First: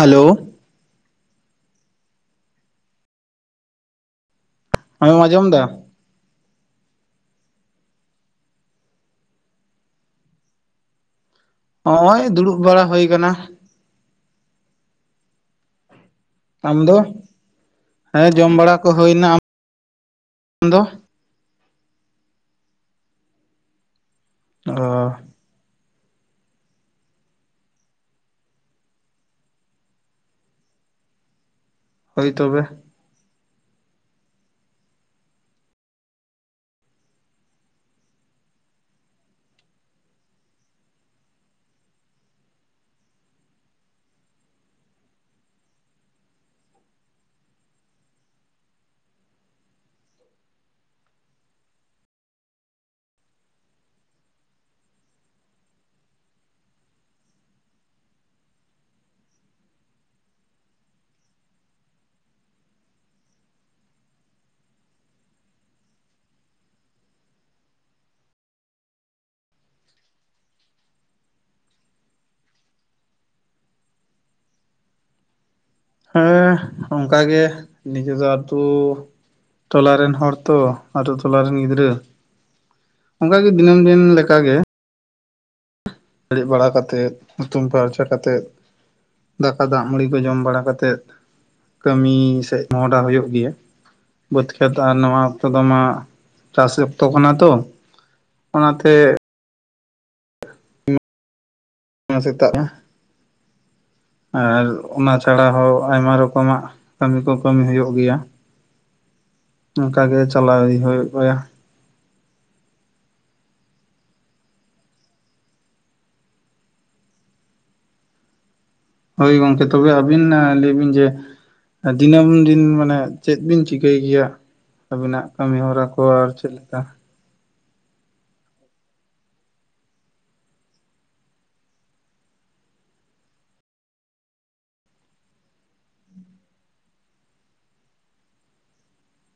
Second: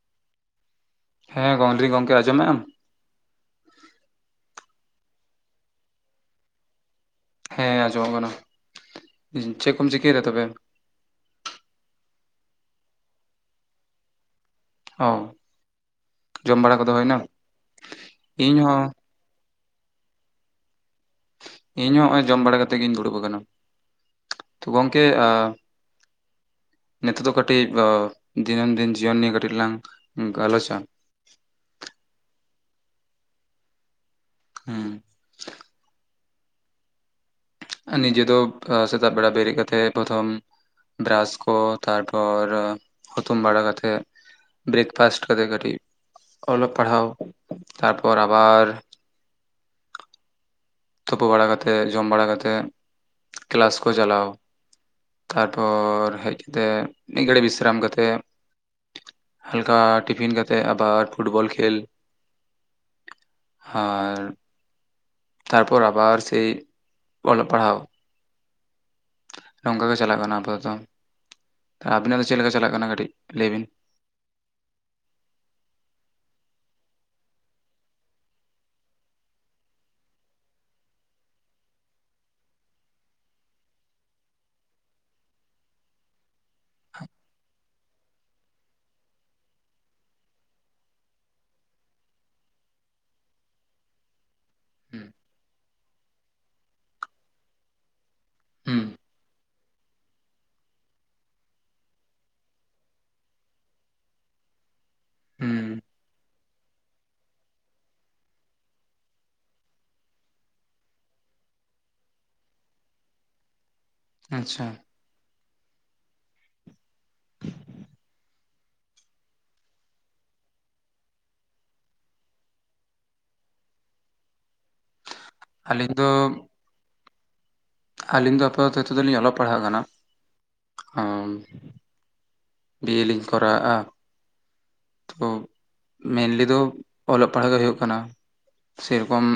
Hello ᱦᱮᱸ ᱜᱚᱝᱨᱤ ᱜᱚᱢᱠᱮ ᱟᱸᱡᱚᱢ ᱮᱜᱼᱟᱢ? ᱟᱢᱮᱢ ᱟᱸᱡᱚᱢ ᱫᱟ? ᱦᱮᱸ ᱟᱸᱡᱚᱢᱚᱜ ᱠᱟᱱᱟ᱾ ᱪᱮᱫ ᱠᱚᱢ ᱪᱤᱠᱟᱹᱭᱮᱫᱟ ᱛᱚᱵᱮ? ᱦᱚᱜᱼᱚᱭ ᱫᱩᱲᱩᱵ ᱵᱟᱲᱟ ᱦᱩᱭ ᱟᱠᱟᱱᱟ᱾ ᱦᱚᱸ ᱟᱢᱫᱚ? ᱦᱮᱸ ᱡᱚᱢ ᱵᱟᱲᱟ ᱤᱧᱦᱚᱸ ᱠᱚ ᱦᱩᱭᱱᱟ ᱟᱢ ᱫᱚ? ᱤᱧ ᱦᱚᱸ ᱦᱚᱜᱼᱚᱭ ᱡᱚᱢ ᱵᱟᱲᱟ ᱠᱟᱛᱮᱜ ᱜᱤᱧ ᱫᱩᱲᱩᱵ ᱟᱠᱟᱱᱟ᱾ ᱛᱚ ᱚ ᱜᱚᱝᱠᱮ ᱱᱤᱛᱚᱜ ᱫᱚ ᱠᱟᱹᱴᱤᱡ ᱫᱤᱱᱚᱱ ᱫᱤᱱ ᱡᱤᱭᱚᱱ ᱱᱤᱭᱮ ᱠᱟᱹᱴᱤᱡ ᱞᱟᱝ ᱜᱟᱞᱚᱪᱟ᱾ ᱦᱳᱭ ᱛᱚᱵᱮ᱾ ᱦᱮᱸ᱾ ᱱᱤᱡᱮ ᱫᱚ ᱥᱮᱛᱟᱜ ᱵᱮᱲᱟ ᱵᱮᱨᱮᱫ ᱠᱟᱛᱮᱫ ᱯᱨᱚᱛᱷᱚᱢ ᱵᱨᱟᱥ ᱠᱚ ᱛᱟᱨᱯᱚᱨ ᱦᱩᱛᱩᱢ ᱵᱟᱲᱟ ᱠᱟᱛᱮᱜ ᱵᱨᱮᱠᱯᱷᱟᱥᱴ ᱠᱚᱛᱮᱜ ᱠᱟᱹᱴᱤᱡᱽ ᱚᱞᱚᱜ ᱯᱟᱲᱦᱟᱣ ᱛᱟᱨᱯᱚᱨ ᱟᱵᱟᱨ ᱛᱳᱯᱩ ᱵᱟᱲᱟ ᱠᱟᱛᱮᱫ ᱡᱚᱢ ᱵᱟᱲᱟ ᱠᱟᱛᱮᱫ ᱠᱞᱟᱥ ᱠᱚ ᱪᱟᱞᱟᱣ᱾ ᱛᱟᱨᱯᱚᱨ ᱦᱮᱡ ᱠᱟᱛᱮᱜ ᱢᱤᱫ ᱜᱷᱟᱹᱲᱤᱡ ᱵᱤᱥᱨᱟᱢ ᱠᱟᱛᱮᱫ ᱦᱟᱞᱠᱟ ᱴᱤᱯᱷᱤᱱ ᱠᱟᱛᱮᱫ ᱟᱵᱟᱨ ᱯᱷᱩᱴᱵᱚᱞ ᱠᱷᱮᱞ᱾ ᱟᱨ ᱛᱟᱨᱯᱚᱨ ᱟᱵᱟᱨ ᱥᱮᱭ ᱚᱞᱚᱜ ᱯᱟᱲᱦᱟᱣ᱾ ᱱᱚᱝᱠᱟ ᱜᱮ ᱪᱟᱞᱟᱜ ᱠᱟᱱᱟ ᱟᱯᱟᱛᱚᱛᱚ᱾ ᱟᱹᱵᱤᱱᱟᱜ ᱫᱚ ᱪᱮᱫ ᱞᱮᱠᱟ ᱪᱟᱞᱟᱜ ᱠᱟᱱᱟ ᱠᱟᱹᱴᱤᱡ ᱞᱟᱹᱭ ᱵᱤᱱ? ᱦᱮᱸ ᱚᱱᱠᱟ ᱜᱮ ᱱᱤᱡᱮ ᱫᱚ ᱟᱛᱩ ᱴᱚᱞᱟ ᱨᱮᱱ ᱦᱚᱲ ᱛᱚ ᱟᱛᱳ ᱴᱚᱞᱟ ᱨᱮᱱ ᱜᱤᱫᱽᱨᱟᱹ ᱚᱱᱠᱟ ᱜᱮ ᱫᱤᱱᱟᱹᱢ ᱫᱤᱱ ᱞᱮᱠᱟᱜᱮ ᱵᱮᱲᱮᱜ ᱵᱟᱲᱟ ᱠᱟᱛᱮᱫ ᱦᱩᱛᱩᱢ ᱯᱷᱟᱨᱪᱟ ᱠᱟᱛᱮᱫ ᱫᱟᱠᱟ ᱫᱟᱜ ᱢᱟᱹᱲᱤ ᱠᱚ ᱡᱚᱢ ᱵᱟᱲᱟ ᱠᱟᱛᱮᱫ ᱠᱟᱹᱢᱤ ᱥᱮᱫ ᱢᱚᱸᱦᱰᱟ ᱦᱩᱭᱩᱜ ᱜᱮᱭᱟ᱾ ᱵᱟᱹᱫᱽ ᱠᱷᱮᱛ ᱟᱨ ᱱᱚᱣᱟ ᱚᱠᱛᱚ ᱫᱚ ᱢᱟ ᱪᱟᱥ ᱚᱠᱛᱚ ᱠᱟᱱᱟ ᱛᱚ ᱦᱩᱸ ᱚᱱᱟᱛᱮ ᱚᱱᱟ ᱥᱮᱛᱟᱜ ᱢᱟᱼᱼ ᱟᱨ ᱚᱱᱟ ᱪᱷᱟᱲᱟ ᱦᱚᱸ ᱦᱩᱸ ᱟᱭᱢᱟ ᱨᱚᱠᱚᱢᱟᱜ ᱠᱟᱹᱢᱤ ᱠᱚ ᱠᱟᱹᱢᱤ ᱦᱩᱭᱩᱜ ᱜᱮᱭᱟ ᱚᱱᱠᱟ ᱜᱮ ᱪᱟᱞᱟᱣ ᱤᱫᱤ ᱦᱩᱭᱩᱜᱼᱟ ᱟᱪᱪᱷᱟ ᱦᱳᱭ ᱜᱚᱝᱠᱮ ᱛᱚᱵᱮ ᱟᱹᱵᱤᱱ ᱞᱟᱹᱭ ᱵᱤᱱ ᱡᱮ ᱫᱤᱱᱟᱹᱢ ᱫᱤᱱ ᱢᱟᱱᱮ ᱪᱮᱫ ᱵᱤᱱ ᱪᱤᱠᱟᱹᱭ ᱜᱮᱭᱟ? ᱟᱹᱵᱤᱱᱟᱜ ᱠᱟᱹᱢᱤ ᱦᱚᱨᱟ ᱟᱹᱞᱤᱧ ᱠᱚ ᱫᱚ ᱟᱨ ᱪᱮᱫ ᱞᱮᱠᱟ ᱟᱹᱞᱤᱧ ᱫᱚ ᱟᱯᱟᱛᱚᱛᱚ ᱞᱤᱧ ᱚᱞᱚᱜ ᱯᱟᱲᱦᱟᱜ ᱠᱟᱱᱟ᱾ ᱵᱤᱭᱮ ᱞᱤᱧ ᱠᱚᱨᱟᱣᱟᱜᱼᱟ ᱛᱚ ᱢᱮᱱ ᱫᱚ ᱚᱞᱚᱜ ᱯᱟᱲᱦᱟᱜ ᱜᱮ ᱦᱩᱭᱩᱜ ᱠᱟᱱᱟ᱾ ᱥᱮᱨᱚᱠᱚᱢ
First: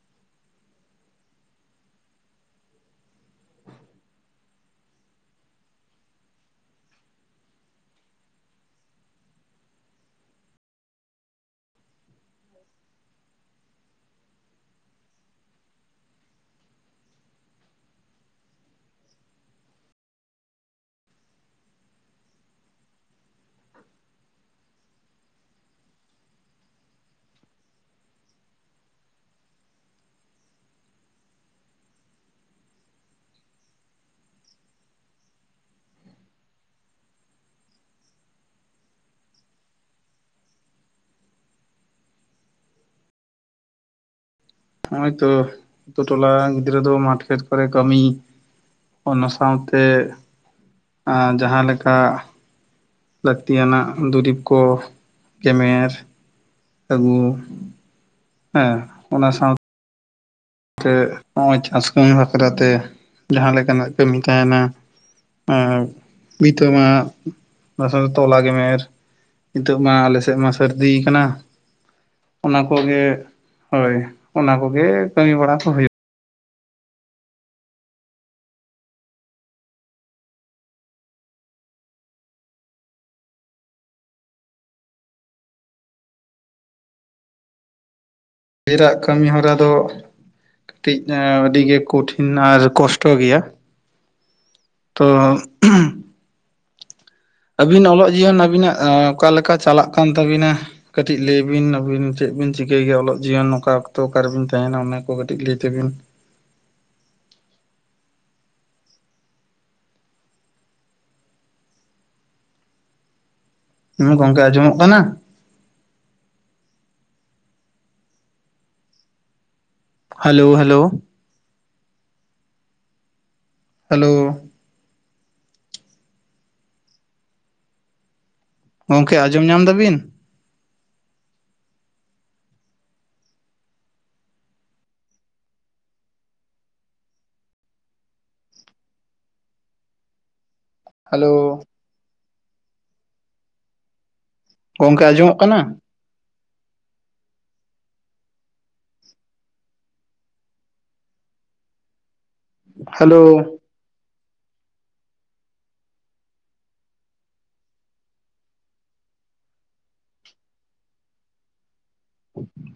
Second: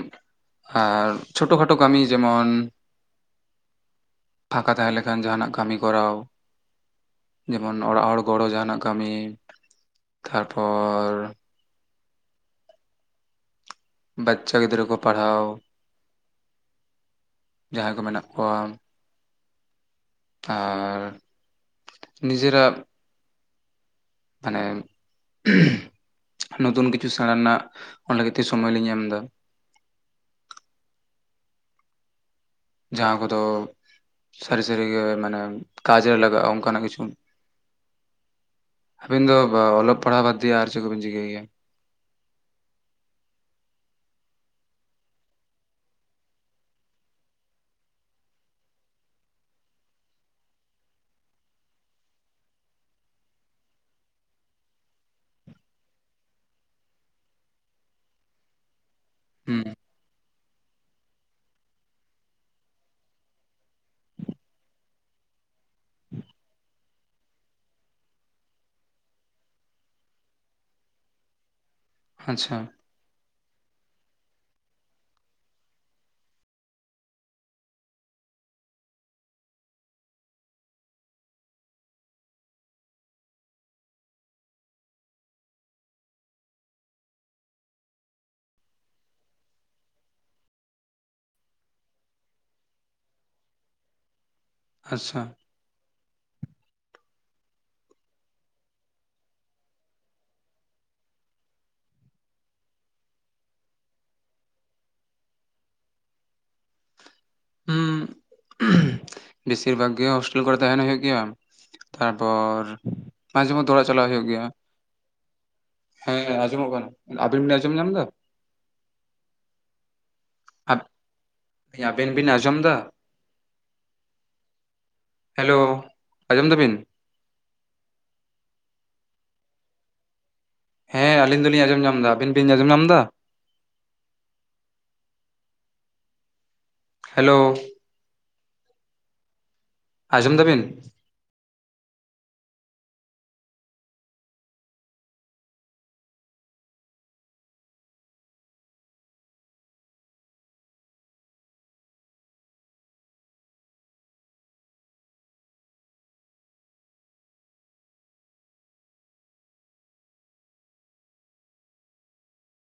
ᱟᱨ ᱪᱷᱳᱴᱳ ᱠᱷᱟᱴᱳ ᱠᱟᱹᱢᱤ ᱡᱮᱢᱚᱱ ᱯᱷᱟᱸᱠᱟ ᱛᱟᱦᱮᱸ ᱞᱮᱠᱷᱟᱱ ᱡᱟᱦᱟᱱᱟᱜ ᱠᱟᱹᱢᱤ ᱠᱚᱨᱟᱣ ᱡᱮᱢᱚᱱ ᱚᱲᱟᱜ ᱦᱚᱲ ᱜᱚᱲᱚ ᱡᱟᱦᱟᱱᱟᱜ ᱠᱟᱹᱢᱤ ᱛᱟᱨᱯᱚᱨ ᱵᱟᱪᱪᱟ ᱜᱤᱫᱽᱨᱟᱹ ᱠᱚ ᱯᱟᱲᱦᱟᱣ ᱡᱟᱦᱟᱸᱭ ᱠᱚ ᱢᱮᱱᱟᱜ ᱠᱚᱣᱟ ᱟᱨ ᱱᱤᱡᱮᱨᱟᱜ ᱢᱟᱱᱮ ᱱᱚᱛᱩᱱ ᱠᱤᱪᱷᱩ ᱥᱮᱬᱟ ᱨᱮᱱᱟᱜ ᱚᱱᱟ ᱞᱟᱹᱜᱤᱫ ᱛᱮ ᱥᱚᱢᱚᱭ ᱞᱤᱧ ᱮᱢᱫᱟ ᱡᱟᱦᱟᱸ ᱠᱚᱫᱚ ᱥᱟᱹᱨᱤ ᱥᱟᱹᱨᱤᱜᱮ ᱢᱟᱱᱮ ᱠᱟᱡᱽ ᱨᱮ ᱞᱟᱜᱟᱜᱼᱟ ᱚᱱᱠᱟᱱᱟᱜ ᱠᱤᱪᱷᱩ ᱟᱵᱤᱱ ᱫᱚ ᱚᱞᱚᱜ ᱯᱟᱲᱦᱟᱣ ᱵᱟᱫᱽᱫᱤᱭᱮ ᱟᱨ ᱪᱮᱫ ᱠᱚᱵᱤᱱ ᱪᱤᱠᱟᱹᱭ ᱜᱮᱭᱟ ᱱᱚᱜᱼᱚᱭ ᱛᱚ ᱟᱛᱳᱴᱚᱞᱟ ᱜᱤᱫᱽᱨᱟᱹ ᱫᱚ ᱢᱟᱴᱯᱷᱮᱴ ᱠᱚᱨᱮ ᱠᱟᱹᱢᱤ ᱚᱱᱟ ᱥᱟᱶᱛᱮ ᱡᱟᱦᱟᱸᱞᱮᱠᱟ ᱞᱟᱹᱠᱛᱤᱭᱟᱱᱟᱜ ᱫᱩᱨᱤᱵᱽ ᱠᱚ ᱜᱮᱢᱮᱨ ᱟᱹᱜᱩ ᱦᱮᱸ ᱚᱱᱟ ᱥᱟᱶᱛᱮ ᱦᱩᱸ ᱱᱚᱼᱜᱚᱭ ᱪᱟᱥ ᱠᱟᱹᱢᱤ ᱵᱟᱠᱷᱨᱟᱛᱮ ᱡᱟᱦᱟᱸ ᱞᱮᱠᱟᱱᱟᱜ ᱠᱟᱹᱢᱤ ᱛᱟᱦᱮᱱᱟ ᱵᱷᱤᱛᱟ ᱢᱟᱜ ᱚᱱᱟ ᱥᱟᱶᱛᱮ ᱛᱚᱞᱟ ᱜᱮᱢᱮᱨ ᱱᱤᱛᱚᱜ ᱢᱟ ᱟᱞᱮ ᱥᱮᱫ ᱢᱟ ᱥᱟᱹᱨᱫᱤ ᱠᱟᱱᱟ ᱟᱪᱪᱷᱟ ᱚᱱᱟ ᱠᱚᱜᱮ ᱦᱳᱭ ᱚᱱᱟ ᱠᱚᱜᱮ ᱠᱟᱹᱢᱤ ᱵᱟᱲᱟ ᱠᱚ ᱦᱩᱭᱩᱜᱼᱟ ᱰᱮᱨᱟᱜ ᱠᱟᱹᱢᱤ ᱦᱚᱨᱟ ᱫᱚ ᱠᱟᱹᱴᱤᱡ ᱟᱹᱰᱤ ᱜᱮ ᱠᱚᱴᱷᱤᱱ ᱟᱨ ᱠᱚᱥᱴᱚ ᱜᱮᱭᱟ ᱛᱚ ᱟᱪᱪᱷᱟ ᱟᱹᱵᱤᱱ ᱚᱞᱚᱜ ᱡᱤᱭᱚᱱ ᱟᱹᱵᱤᱱᱟᱜ ᱚᱠᱟ ᱞᱮᱠᱟ ᱪᱟᱞᱟᱜ ᱠᱟᱱ ᱛᱟᱹᱵᱤᱱᱟ ᱠᱟᱹᱴᱤᱡ ᱞᱟᱹᱭ ᱵᱤᱱ ᱟᱵᱤᱱ ᱪᱮᱫ ᱵᱤᱱ ᱪᱤᱠᱟᱹᱭ ᱜᱮᱭᱟ ᱚᱞᱚᱜ ᱡᱤᱭᱚᱱ ᱚᱠᱟ ᱚᱠᱛᱚ ᱚᱠᱟᱨᱮᱵᱤᱱ ᱛᱟᱦᱮᱱᱟ ᱚᱱᱟ ᱠᱚ ᱠᱟᱹᱴᱤᱡ ᱞᱟᱹᱭ ᱛᱟᱵᱤᱱ ᱦᱩᱸ ᱵᱮᱥᱤᱨ ᱵᱷᱟᱜᱽ ᱜᱮ ᱦᱳᱥᱴᱮᱞ ᱠᱚᱨᱮ ᱛᱟᱦᱮᱱ ᱦᱩᱭᱩᱜ ᱜᱮᱭᱟ ᱛᱟᱨᱯᱚᱨ ᱢᱟᱡᱷᱮ ᱢᱚᱫᱫᱷᱮ ᱚᱲᱟᱜ ᱪᱟᱞᱟᱜ ᱦᱩᱸ ᱦᱩᱭᱩᱜ ᱜᱚᱝᱠᱮ ᱜᱮᱭᱟ ᱟᱸᱡᱚᱢᱚᱜ ᱠᱟᱱᱟ ᱦᱮᱸ ᱟᱸᱡᱚᱢᱚᱜ ᱠᱟᱱᱟ ᱟᱵᱤᱱ ᱟᱸᱡᱚᱢ ᱧᱟᱢ ᱮᱫᱟ ᱦᱮᱞᱳ ᱦᱮᱞᱳ ᱟᱵᱮᱱ ᱵᱤᱱ ᱟᱸᱡᱚᱢ ᱮᱫᱟ ᱦᱮᱞᱳ ᱦᱮᱞᱳ ᱟᱡᱚᱢ ᱫᱟᱵᱤᱱ ᱜᱚᱢᱠᱮ ᱟᱸᱡᱚᱢ ᱧᱟᱢ ᱮᱫᱟ ᱵᱤᱱ ᱦᱮᱸ ᱟᱞᱤᱧ ᱫᱚᱞᱤᱧ ᱟᱸᱡᱚᱢ ᱧᱟᱢ ᱮᱫᱟ ᱟᱵᱤᱱ ᱵᱤᱱ ᱟᱸᱡᱚᱢ ᱮᱫᱟ ᱦᱮᱞᱳ ᱟᱡᱚᱢ ᱫᱟᱵᱤᱱ ᱦᱮᱞᱳ ᱜᱚᱝᱠᱮ ᱟᱸᱡᱚᱢᱚᱜ ᱠᱟᱱᱟ ᱦᱮᱞᱳ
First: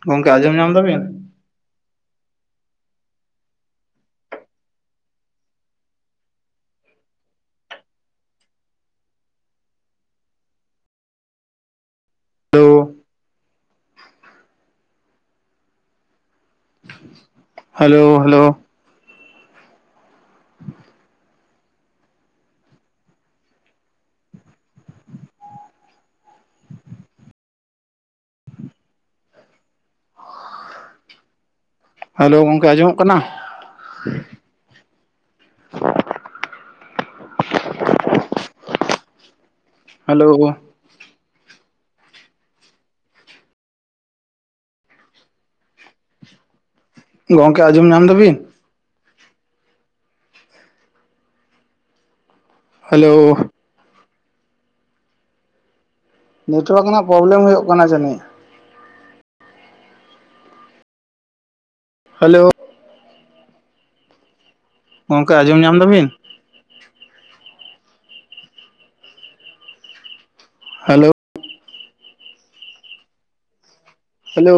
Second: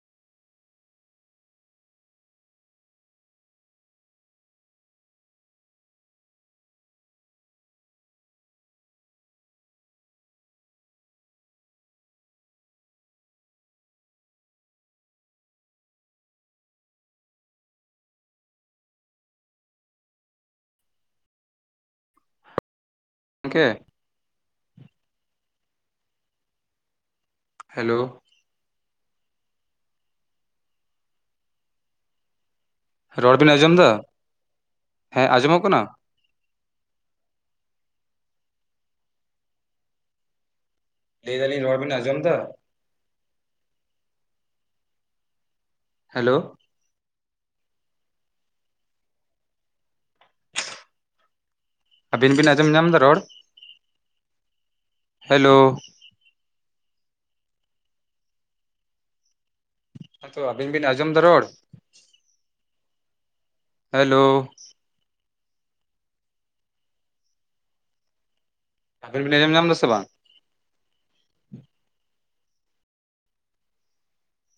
ᱜᱚᱢᱠᱮ ᱟᱸᱡᱚᱢ ᱧᱟᱢ ᱫᱟᱵᱤᱱ hello hello hello ᱜᱠᱮ [inaudible] hello hello ᱜᱚᱝᱠᱮ ᱟᱡᱚᱢ ᱨᱚᱲ ᱵᱤᱱ ᱟᱸᱡᱚᱢ ᱮᱫᱟ ᱦᱮᱸ ᱟᱸᱡᱚᱢᱚᱜ ᱠᱟᱱᱟ ᱦᱮᱞᱳ ᱞᱟᱹᱭ ᱮᱫᱟᱞᱤᱧ ᱨᱚᱲ ᱵᱤᱱ ᱟᱸᱡᱚᱢᱫᱟ ᱦᱮᱞᱳ ᱜᱚᱢᱠᱮ ᱟᱸᱡᱚᱢ ᱧᱟᱢ ᱫᱟ ᱵᱤᱱ ᱟᱵᱤᱱ ᱵᱤᱱ ᱟᱸᱡᱚᱢ ᱧᱟᱢ ᱮᱫᱟ ᱦᱮᱞᱳ ᱨᱚᱲ ᱦᱮᱞᱳ ᱱᱮᱴᱣᱟᱨᱠ ᱨᱮᱱᱟᱜ ᱯᱨᱚᱵᱞᱮᱢ ᱦᱩᱭᱩᱜ ᱠᱟᱱᱟ ᱡᱟᱹᱱᱤᱡ ᱦᱮᱸ ᱛᱳ ᱟᱵᱤᱱ ᱵᱤᱱ ᱟᱸᱡᱚᱢᱫᱟ ᱨᱚᱲ ᱦᱮᱞᱳ ᱦᱮᱞᱳ ᱜᱚᱝᱠᱮ ᱟᱸᱡᱚᱢ ᱧᱟᱢ ᱮᱫᱟ ᱵᱤᱱ ᱟᱵᱮᱱ ᱵᱤᱱ ᱟᱸᱡᱚᱢ ᱧᱟᱢ ᱮᱫᱟ ᱥᱮ ᱵᱟᱝ ᱦᱟᱞᱳ ᱦᱮᱞᱳᱻ